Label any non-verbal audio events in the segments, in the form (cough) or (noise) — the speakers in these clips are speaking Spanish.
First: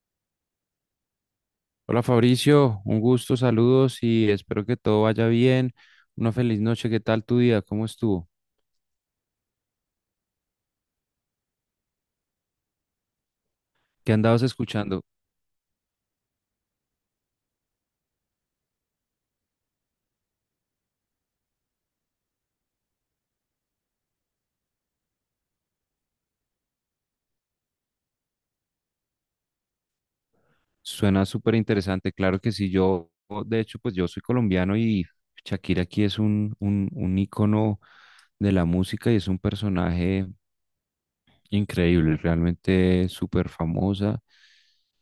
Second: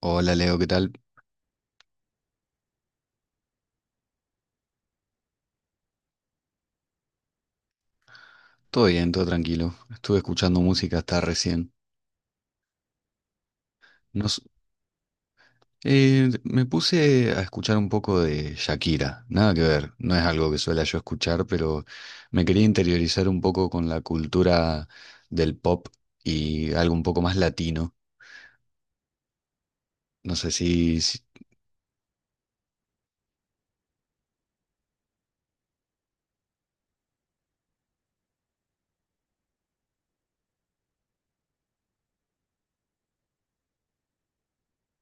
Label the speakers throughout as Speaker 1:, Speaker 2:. Speaker 1: Hola Leo, ¿qué tal?
Speaker 2: Hola Fabricio, un gusto, saludos y espero que todo vaya bien. Una feliz noche, ¿qué tal tu día? ¿Cómo estuvo?
Speaker 1: Todo bien, todo tranquilo. Estuve escuchando música hasta recién.
Speaker 2: ¿Qué
Speaker 1: Nos,
Speaker 2: andabas escuchando?
Speaker 1: Me puse a escuchar un poco de Shakira. Nada que ver, no es algo que suela yo escuchar, pero me quería interiorizar un poco con la cultura del pop y algo un poco más latino. No sé.
Speaker 2: Suena súper interesante, claro que sí, yo, de hecho, pues yo soy colombiano y Shakira aquí es un ícono de la música y es un personaje increíble, realmente súper famosa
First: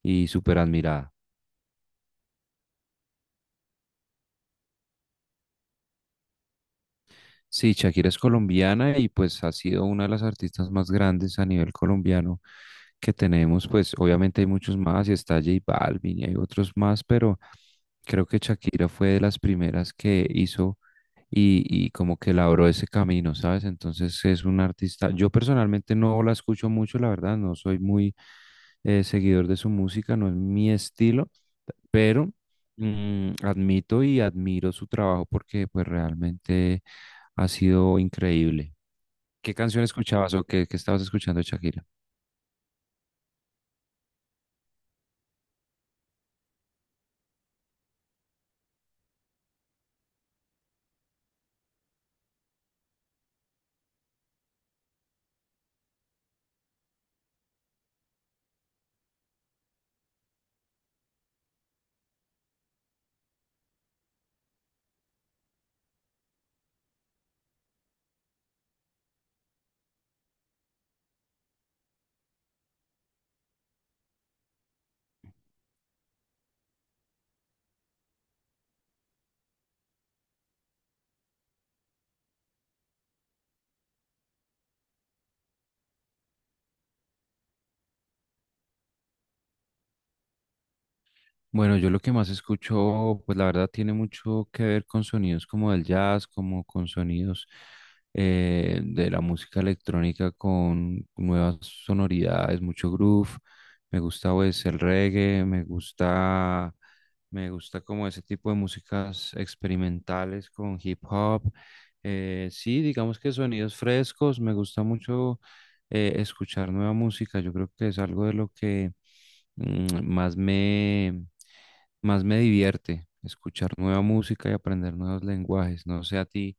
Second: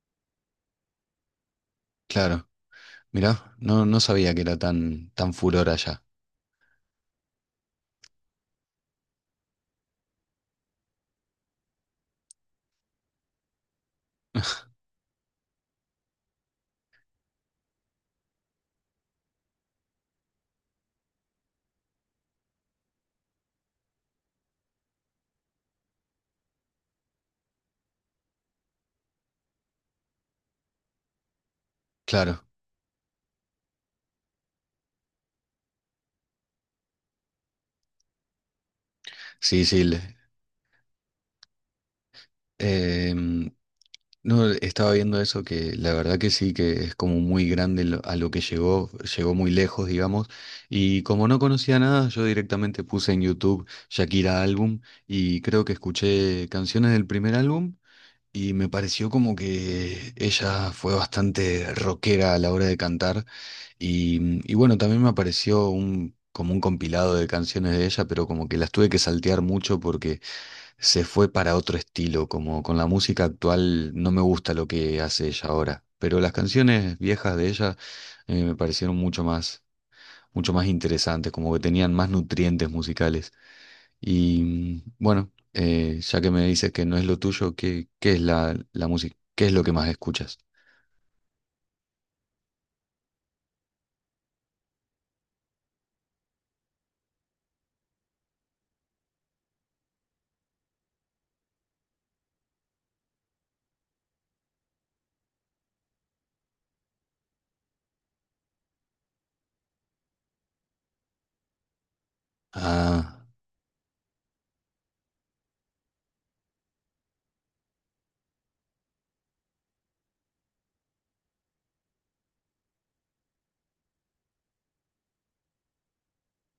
Speaker 2: y súper admirada.
Speaker 1: Claro, mirá, no sabía que era tan furor allá.
Speaker 2: Sí, Shakira es colombiana y pues ha sido una de las artistas más grandes a nivel colombiano que tenemos. Pues obviamente hay muchos más y está J Balvin y hay otros más, pero... Creo que Shakira fue de las primeras que hizo y como que labró ese camino, ¿sabes? Entonces es un artista. Yo personalmente no la escucho mucho, la verdad, no soy muy seguidor de su música, no es mi estilo, pero
Speaker 1: Claro,
Speaker 2: admito y admiro su trabajo porque pues realmente ha sido increíble. ¿Qué
Speaker 1: sí,
Speaker 2: canción
Speaker 1: sí.
Speaker 2: escuchabas o qué estabas escuchando de Shakira?
Speaker 1: Em, No, estaba viendo eso que la verdad que sí, que es como muy grande a lo que llegó, llegó muy lejos, digamos. Y como no conocía nada, yo directamente puse en YouTube Shakira álbum y creo que escuché canciones del primer álbum y me pareció como que ella fue bastante rockera a la hora de cantar. Y bueno, también me apareció como un compilado de canciones de ella, pero como que las tuve que saltear mucho porque se fue para otro estilo, como con la música actual no me gusta lo que hace ella ahora, pero las canciones viejas de ella me parecieron mucho más interesantes, como que tenían más nutrientes musicales. Y bueno, ya que me dices que no es lo tuyo, ¿qué es la música? ¿Qué es lo que más escuchas?
Speaker 2: Bueno, yo lo que más escucho, pues la verdad tiene mucho que ver con sonidos como del jazz, como con sonidos de la música electrónica con nuevas sonoridades, mucho groove. Me gusta pues el reggae, me gusta como ese tipo de músicas experimentales con hip hop. Sí, digamos
Speaker 1: Ah,
Speaker 2: que sonidos frescos, me gusta mucho escuchar nueva música. Yo creo que es algo de lo que mm, más más me divierte escuchar nueva música y aprender nuevos lenguajes. No sé a ti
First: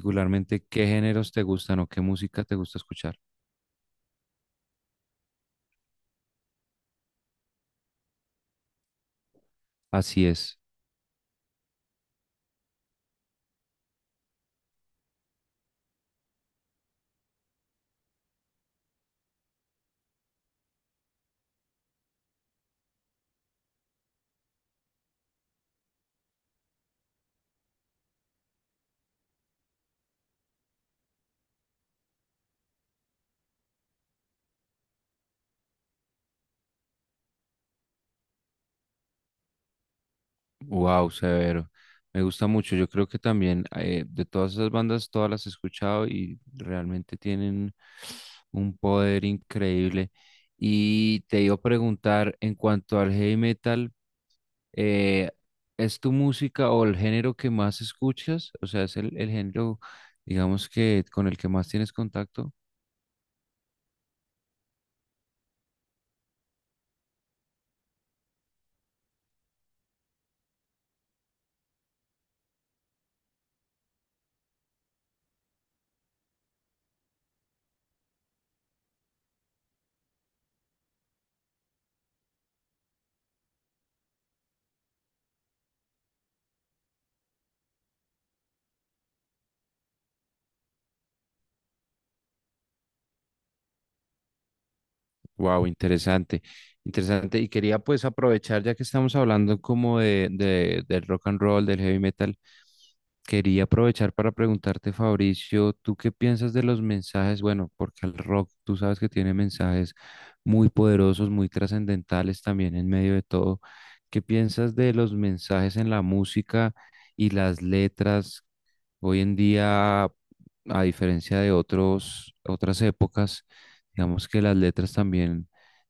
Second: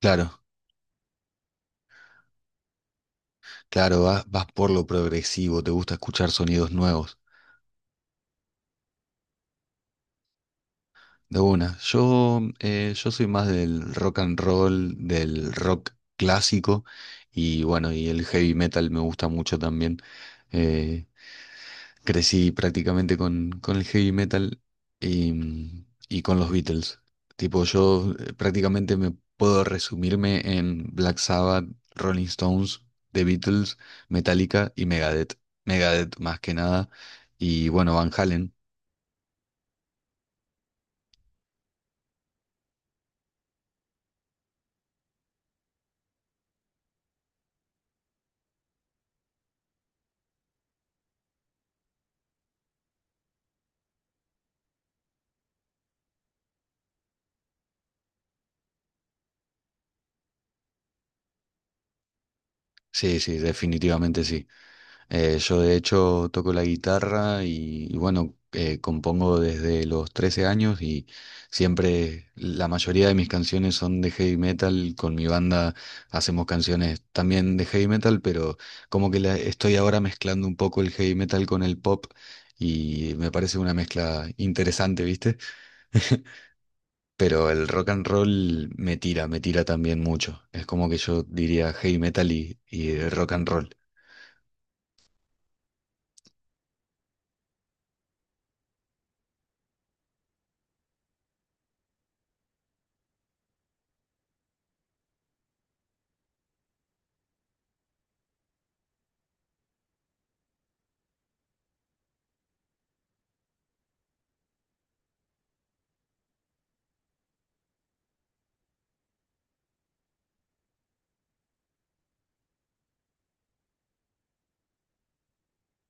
Speaker 1: claro,
Speaker 2: qué géneros te gustan o qué música te gusta escuchar.
Speaker 1: claro, vas por lo progresivo, te gusta escuchar sonidos nuevos.
Speaker 2: Así es.
Speaker 1: De una. Yo soy más del rock and roll, del rock clásico y bueno, y el heavy metal me gusta mucho también. Eh, Crecí prácticamente con el heavy metal y con los Beatles. Tipo, yo prácticamente me puedo resumirme en Black Sabbath, Rolling Stones, The Beatles, Metallica y Megadeth. Megadeth más que nada. Y bueno, Van Halen.
Speaker 2: Wow, severo. Me gusta mucho. Yo creo que también de todas esas bandas, todas las he escuchado y realmente tienen un poder increíble. Y te iba a preguntar en cuanto al heavy metal. Eh, ¿Es tu música o el género que más escuchas? O sea, ¿es el género, digamos que con el que más tienes contacto?
Speaker 1: Sí, sí, definitivamente sí. Yo de hecho toco la guitarra y bueno, compongo desde los 13 años y siempre la mayoría de mis canciones son de heavy metal. Con mi banda hacemos canciones también de heavy metal, pero como que estoy ahora mezclando un poco el heavy metal con el pop y me parece una mezcla interesante, ¿viste? (laughs) Pero el rock and roll me tira también mucho. Es como que yo diría heavy metal y rock and roll.
Speaker 2: Wow, interesante, interesante. Y quería pues aprovechar, ya que estamos hablando como de- del rock and roll, del heavy metal, quería aprovechar para preguntarte, Fabricio, ¿tú qué piensas de los mensajes? Bueno, porque el rock, tú sabes que tiene mensajes muy poderosos, muy trascendentales también en medio de todo. ¿Qué piensas de los mensajes en la música y las letras? Hoy en día, a diferencia de otros, otras épocas, digamos que las letras también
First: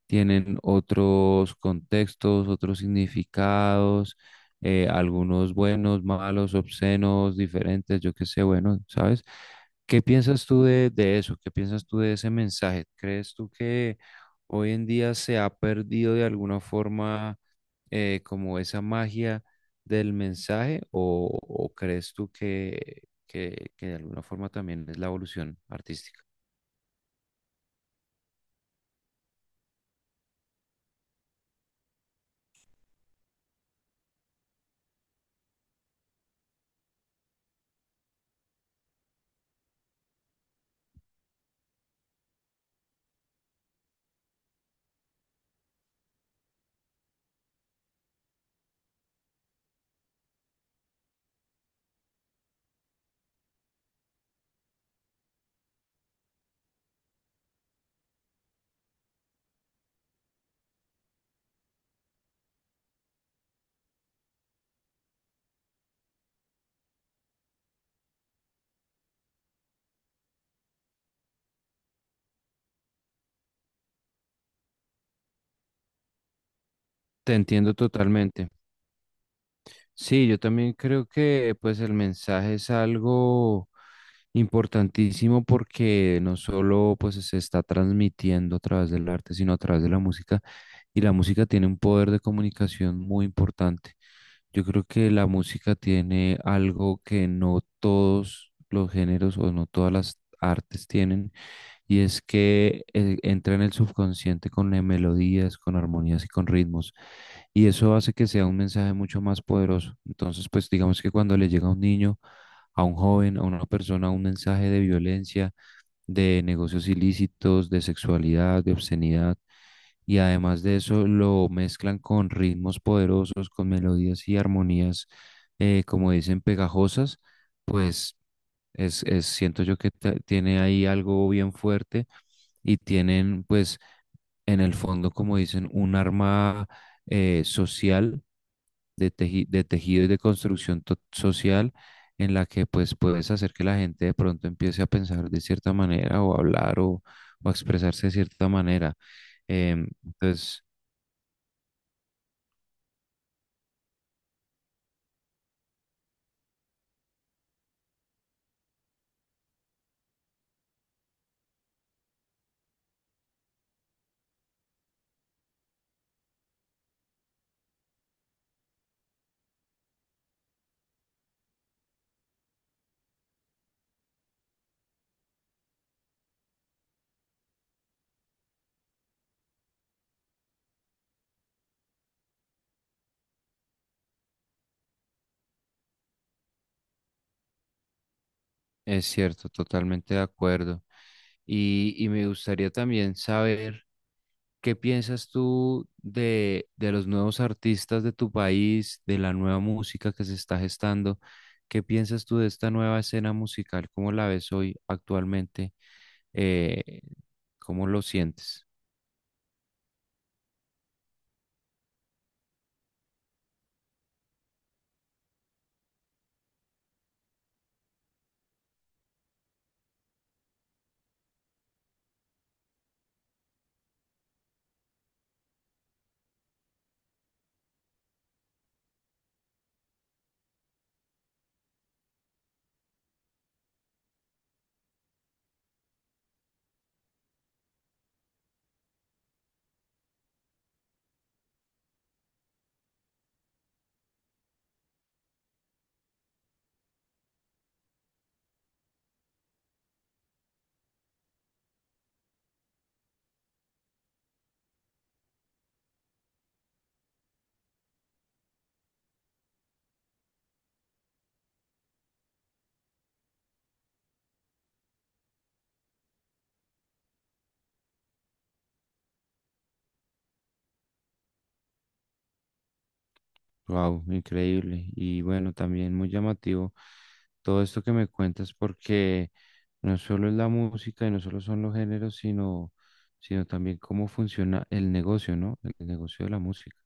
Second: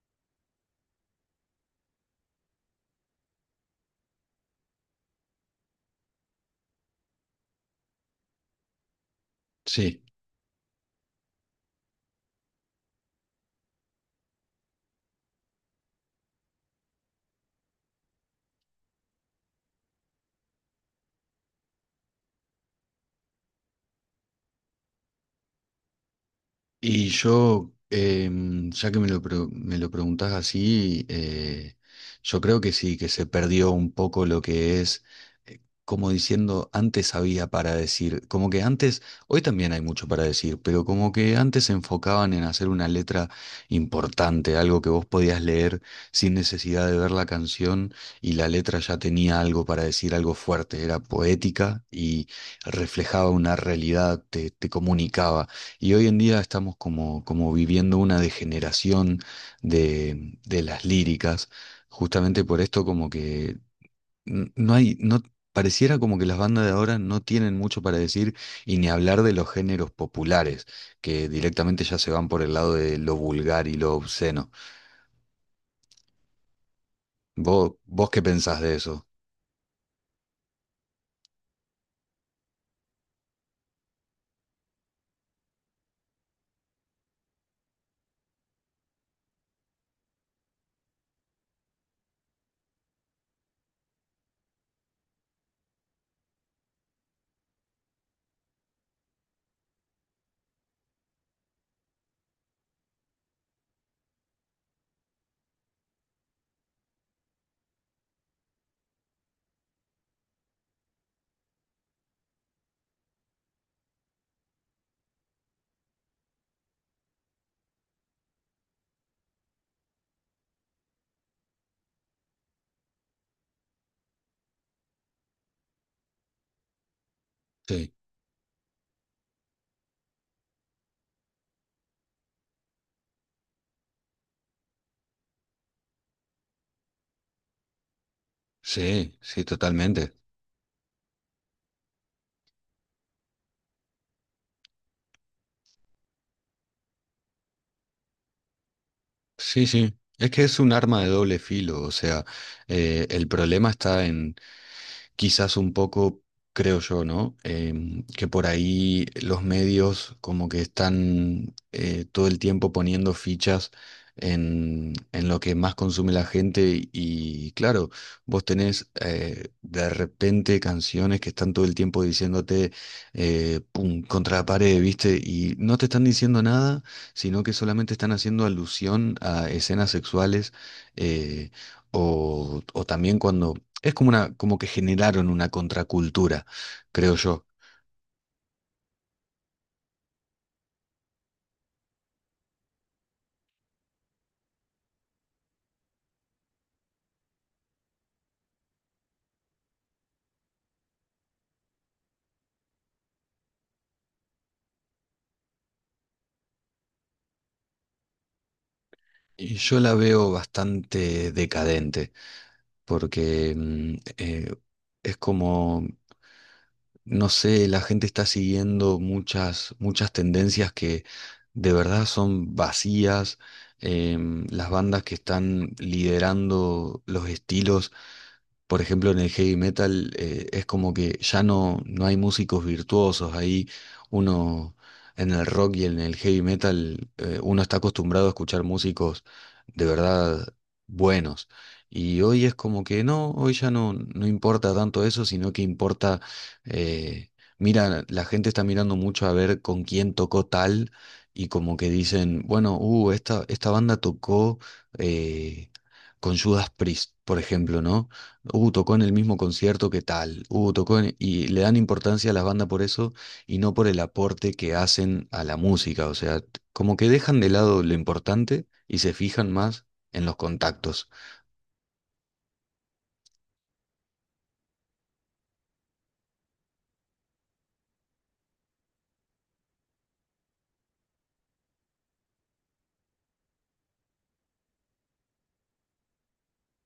Speaker 2: tienen otros contextos, otros significados, algunos buenos, malos, obscenos, diferentes, yo qué sé, bueno, ¿sabes?
Speaker 1: Sí.
Speaker 2: ¿Qué piensas tú de eso? ¿Qué piensas tú de ese mensaje? ¿Crees tú que hoy en día se ha perdido de alguna forma? Como esa magia del mensaje o crees tú que, que de alguna forma también es la evolución artística?
Speaker 1: Y yo, ya que me lo preguntás así, yo creo que sí, que se perdió un poco lo que es, como diciendo, antes había para decir, como que antes, hoy también hay mucho para decir, pero como que antes se enfocaban en hacer una letra importante, algo que vos podías leer sin necesidad de ver la canción, y la letra ya tenía algo para decir, algo fuerte, era poética y reflejaba una realidad, te comunicaba. Y hoy en día estamos como viviendo una degeneración de las líricas, justamente por esto, como que no hay, no, pareciera como que las bandas de ahora no tienen mucho para decir, y ni hablar de los géneros populares, que directamente ya se van por el lado de lo vulgar y lo obsceno.
Speaker 2: Te
Speaker 1: ¿Vos,
Speaker 2: entiendo
Speaker 1: vos qué
Speaker 2: totalmente.
Speaker 1: pensás de eso?
Speaker 2: Sí, yo también creo que pues el mensaje es algo importantísimo porque no solo pues se está transmitiendo a través del arte, sino a través de la música y la música tiene un poder de comunicación muy importante. Yo creo que la música tiene algo que no todos los géneros o no todas las artes tienen y es que entra en el subconsciente con melodías, con armonías y con ritmos. Y eso hace que sea un mensaje mucho más poderoso. Entonces, pues digamos que cuando le llega a un niño, a un joven, a una persona, un mensaje de violencia, de negocios ilícitos, de sexualidad, de obscenidad, y además de eso lo mezclan con ritmos poderosos, con melodías y armonías, como dicen, pegajosas,
Speaker 1: Sí,
Speaker 2: pues es- siento yo que ta- tiene ahí algo bien fuerte y tienen, pues, en el fondo, como dicen, un arma social de,
Speaker 1: sí, sí,
Speaker 2: teji- de tejido y
Speaker 1: totalmente.
Speaker 2: de construcción to- social en la que, pues, puedes hacer que la gente de pronto empiece a pensar de cierta manera o a hablar o a expresarse de cierta manera.
Speaker 1: Sí, sí. Es que es
Speaker 2: Entonces,
Speaker 1: un arma de doble filo, o sea, el problema está en quizás un poco, creo yo, ¿no? Que por ahí los medios como que están todo el tiempo poniendo fichas en lo que más consume la gente, y claro, vos tenés de repente canciones que están todo el tiempo diciéndote pum, contra la pared, ¿viste? Y no te están diciendo nada, sino que solamente están haciendo alusión a escenas sexuales. eh, o, o, también, cuando es como como que generaron una contracultura, creo yo.
Speaker 2: es cierto, totalmente de acuerdo. Y me gustaría también saber. ¿Qué piensas tú de los nuevos artistas de tu país, de la nueva música que se está gestando? ¿Qué piensas tú de esta nueva escena musical? ¿Cómo la ves hoy actualmente? Eh, ¿Cómo lo sientes?
Speaker 1: Y yo la veo bastante decadente, porque es como, no sé, la gente está siguiendo muchas, muchas tendencias que de verdad son vacías. Las bandas que están liderando los estilos, por ejemplo, en el heavy metal, es como que ya no hay músicos virtuosos. Ahí uno, en el rock y en el heavy metal, uno está acostumbrado a escuchar músicos de verdad buenos. Y hoy es como que no, hoy ya no importa tanto eso, sino que importa, eh, mira, la gente está mirando mucho a ver con quién tocó tal, y como que dicen, bueno, esta banda tocó eh, con Judas Priest, por ejemplo, ¿no? Tocó en el mismo concierto que tal. Tocó en... Y le dan importancia a las bandas por eso y no por el aporte que hacen a la música. O sea, como que dejan de lado lo importante y se fijan más en los contactos.
Speaker 2: Wow, increíble. Y bueno, también muy llamativo todo esto que me cuentas, porque no solo es la música y no solo son los géneros, sino, sino también cómo funciona el negocio, ¿no? El negocio de la música.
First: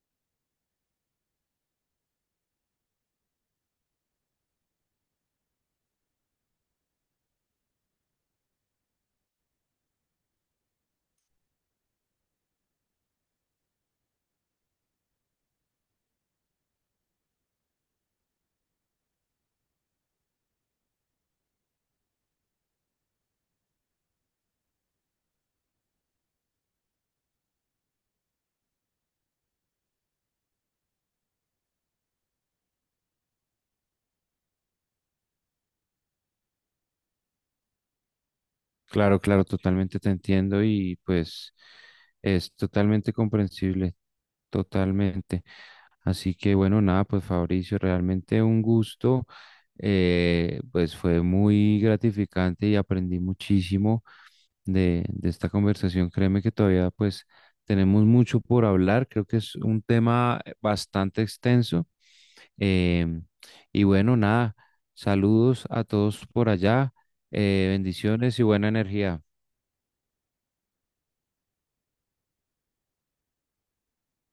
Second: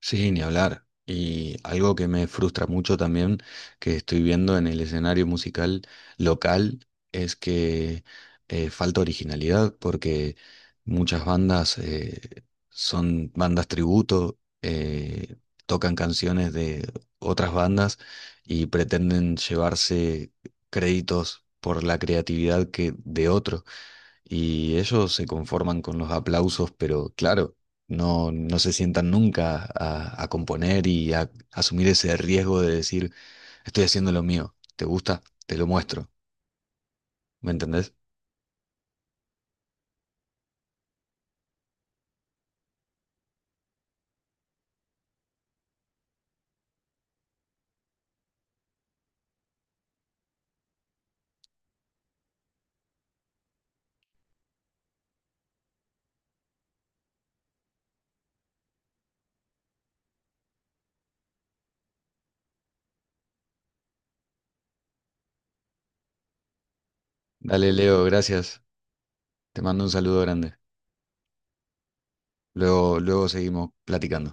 Speaker 1: Sí, ni hablar. Y algo que me frustra mucho también, que estoy viendo en el escenario musical local, es que falta originalidad, porque muchas bandas son bandas tributo, tocan canciones de otras bandas y pretenden llevarse créditos por la creatividad que de otros. Y ellos se conforman con los aplausos, pero claro, no se sientan nunca a componer y a asumir ese riesgo de decir: estoy haciendo lo mío, ¿te gusta? Te lo muestro, ¿me entendés?
Speaker 2: Claro, claro, totalmente te entiendo y pues es totalmente comprensible, totalmente. Así que bueno, nada, pues Fabricio, realmente un gusto, pues fue muy gratificante y aprendí muchísimo de esta conversación. Créeme que todavía pues tenemos mucho por hablar, creo que es un tema bastante extenso. em, y bueno, nada, saludos a todos por allá,
Speaker 1: Dale, Leo,
Speaker 2: bendiciones y
Speaker 1: gracias.
Speaker 2: buena energía.
Speaker 1: Te mando un saludo grande. Luego, luego seguimos platicando.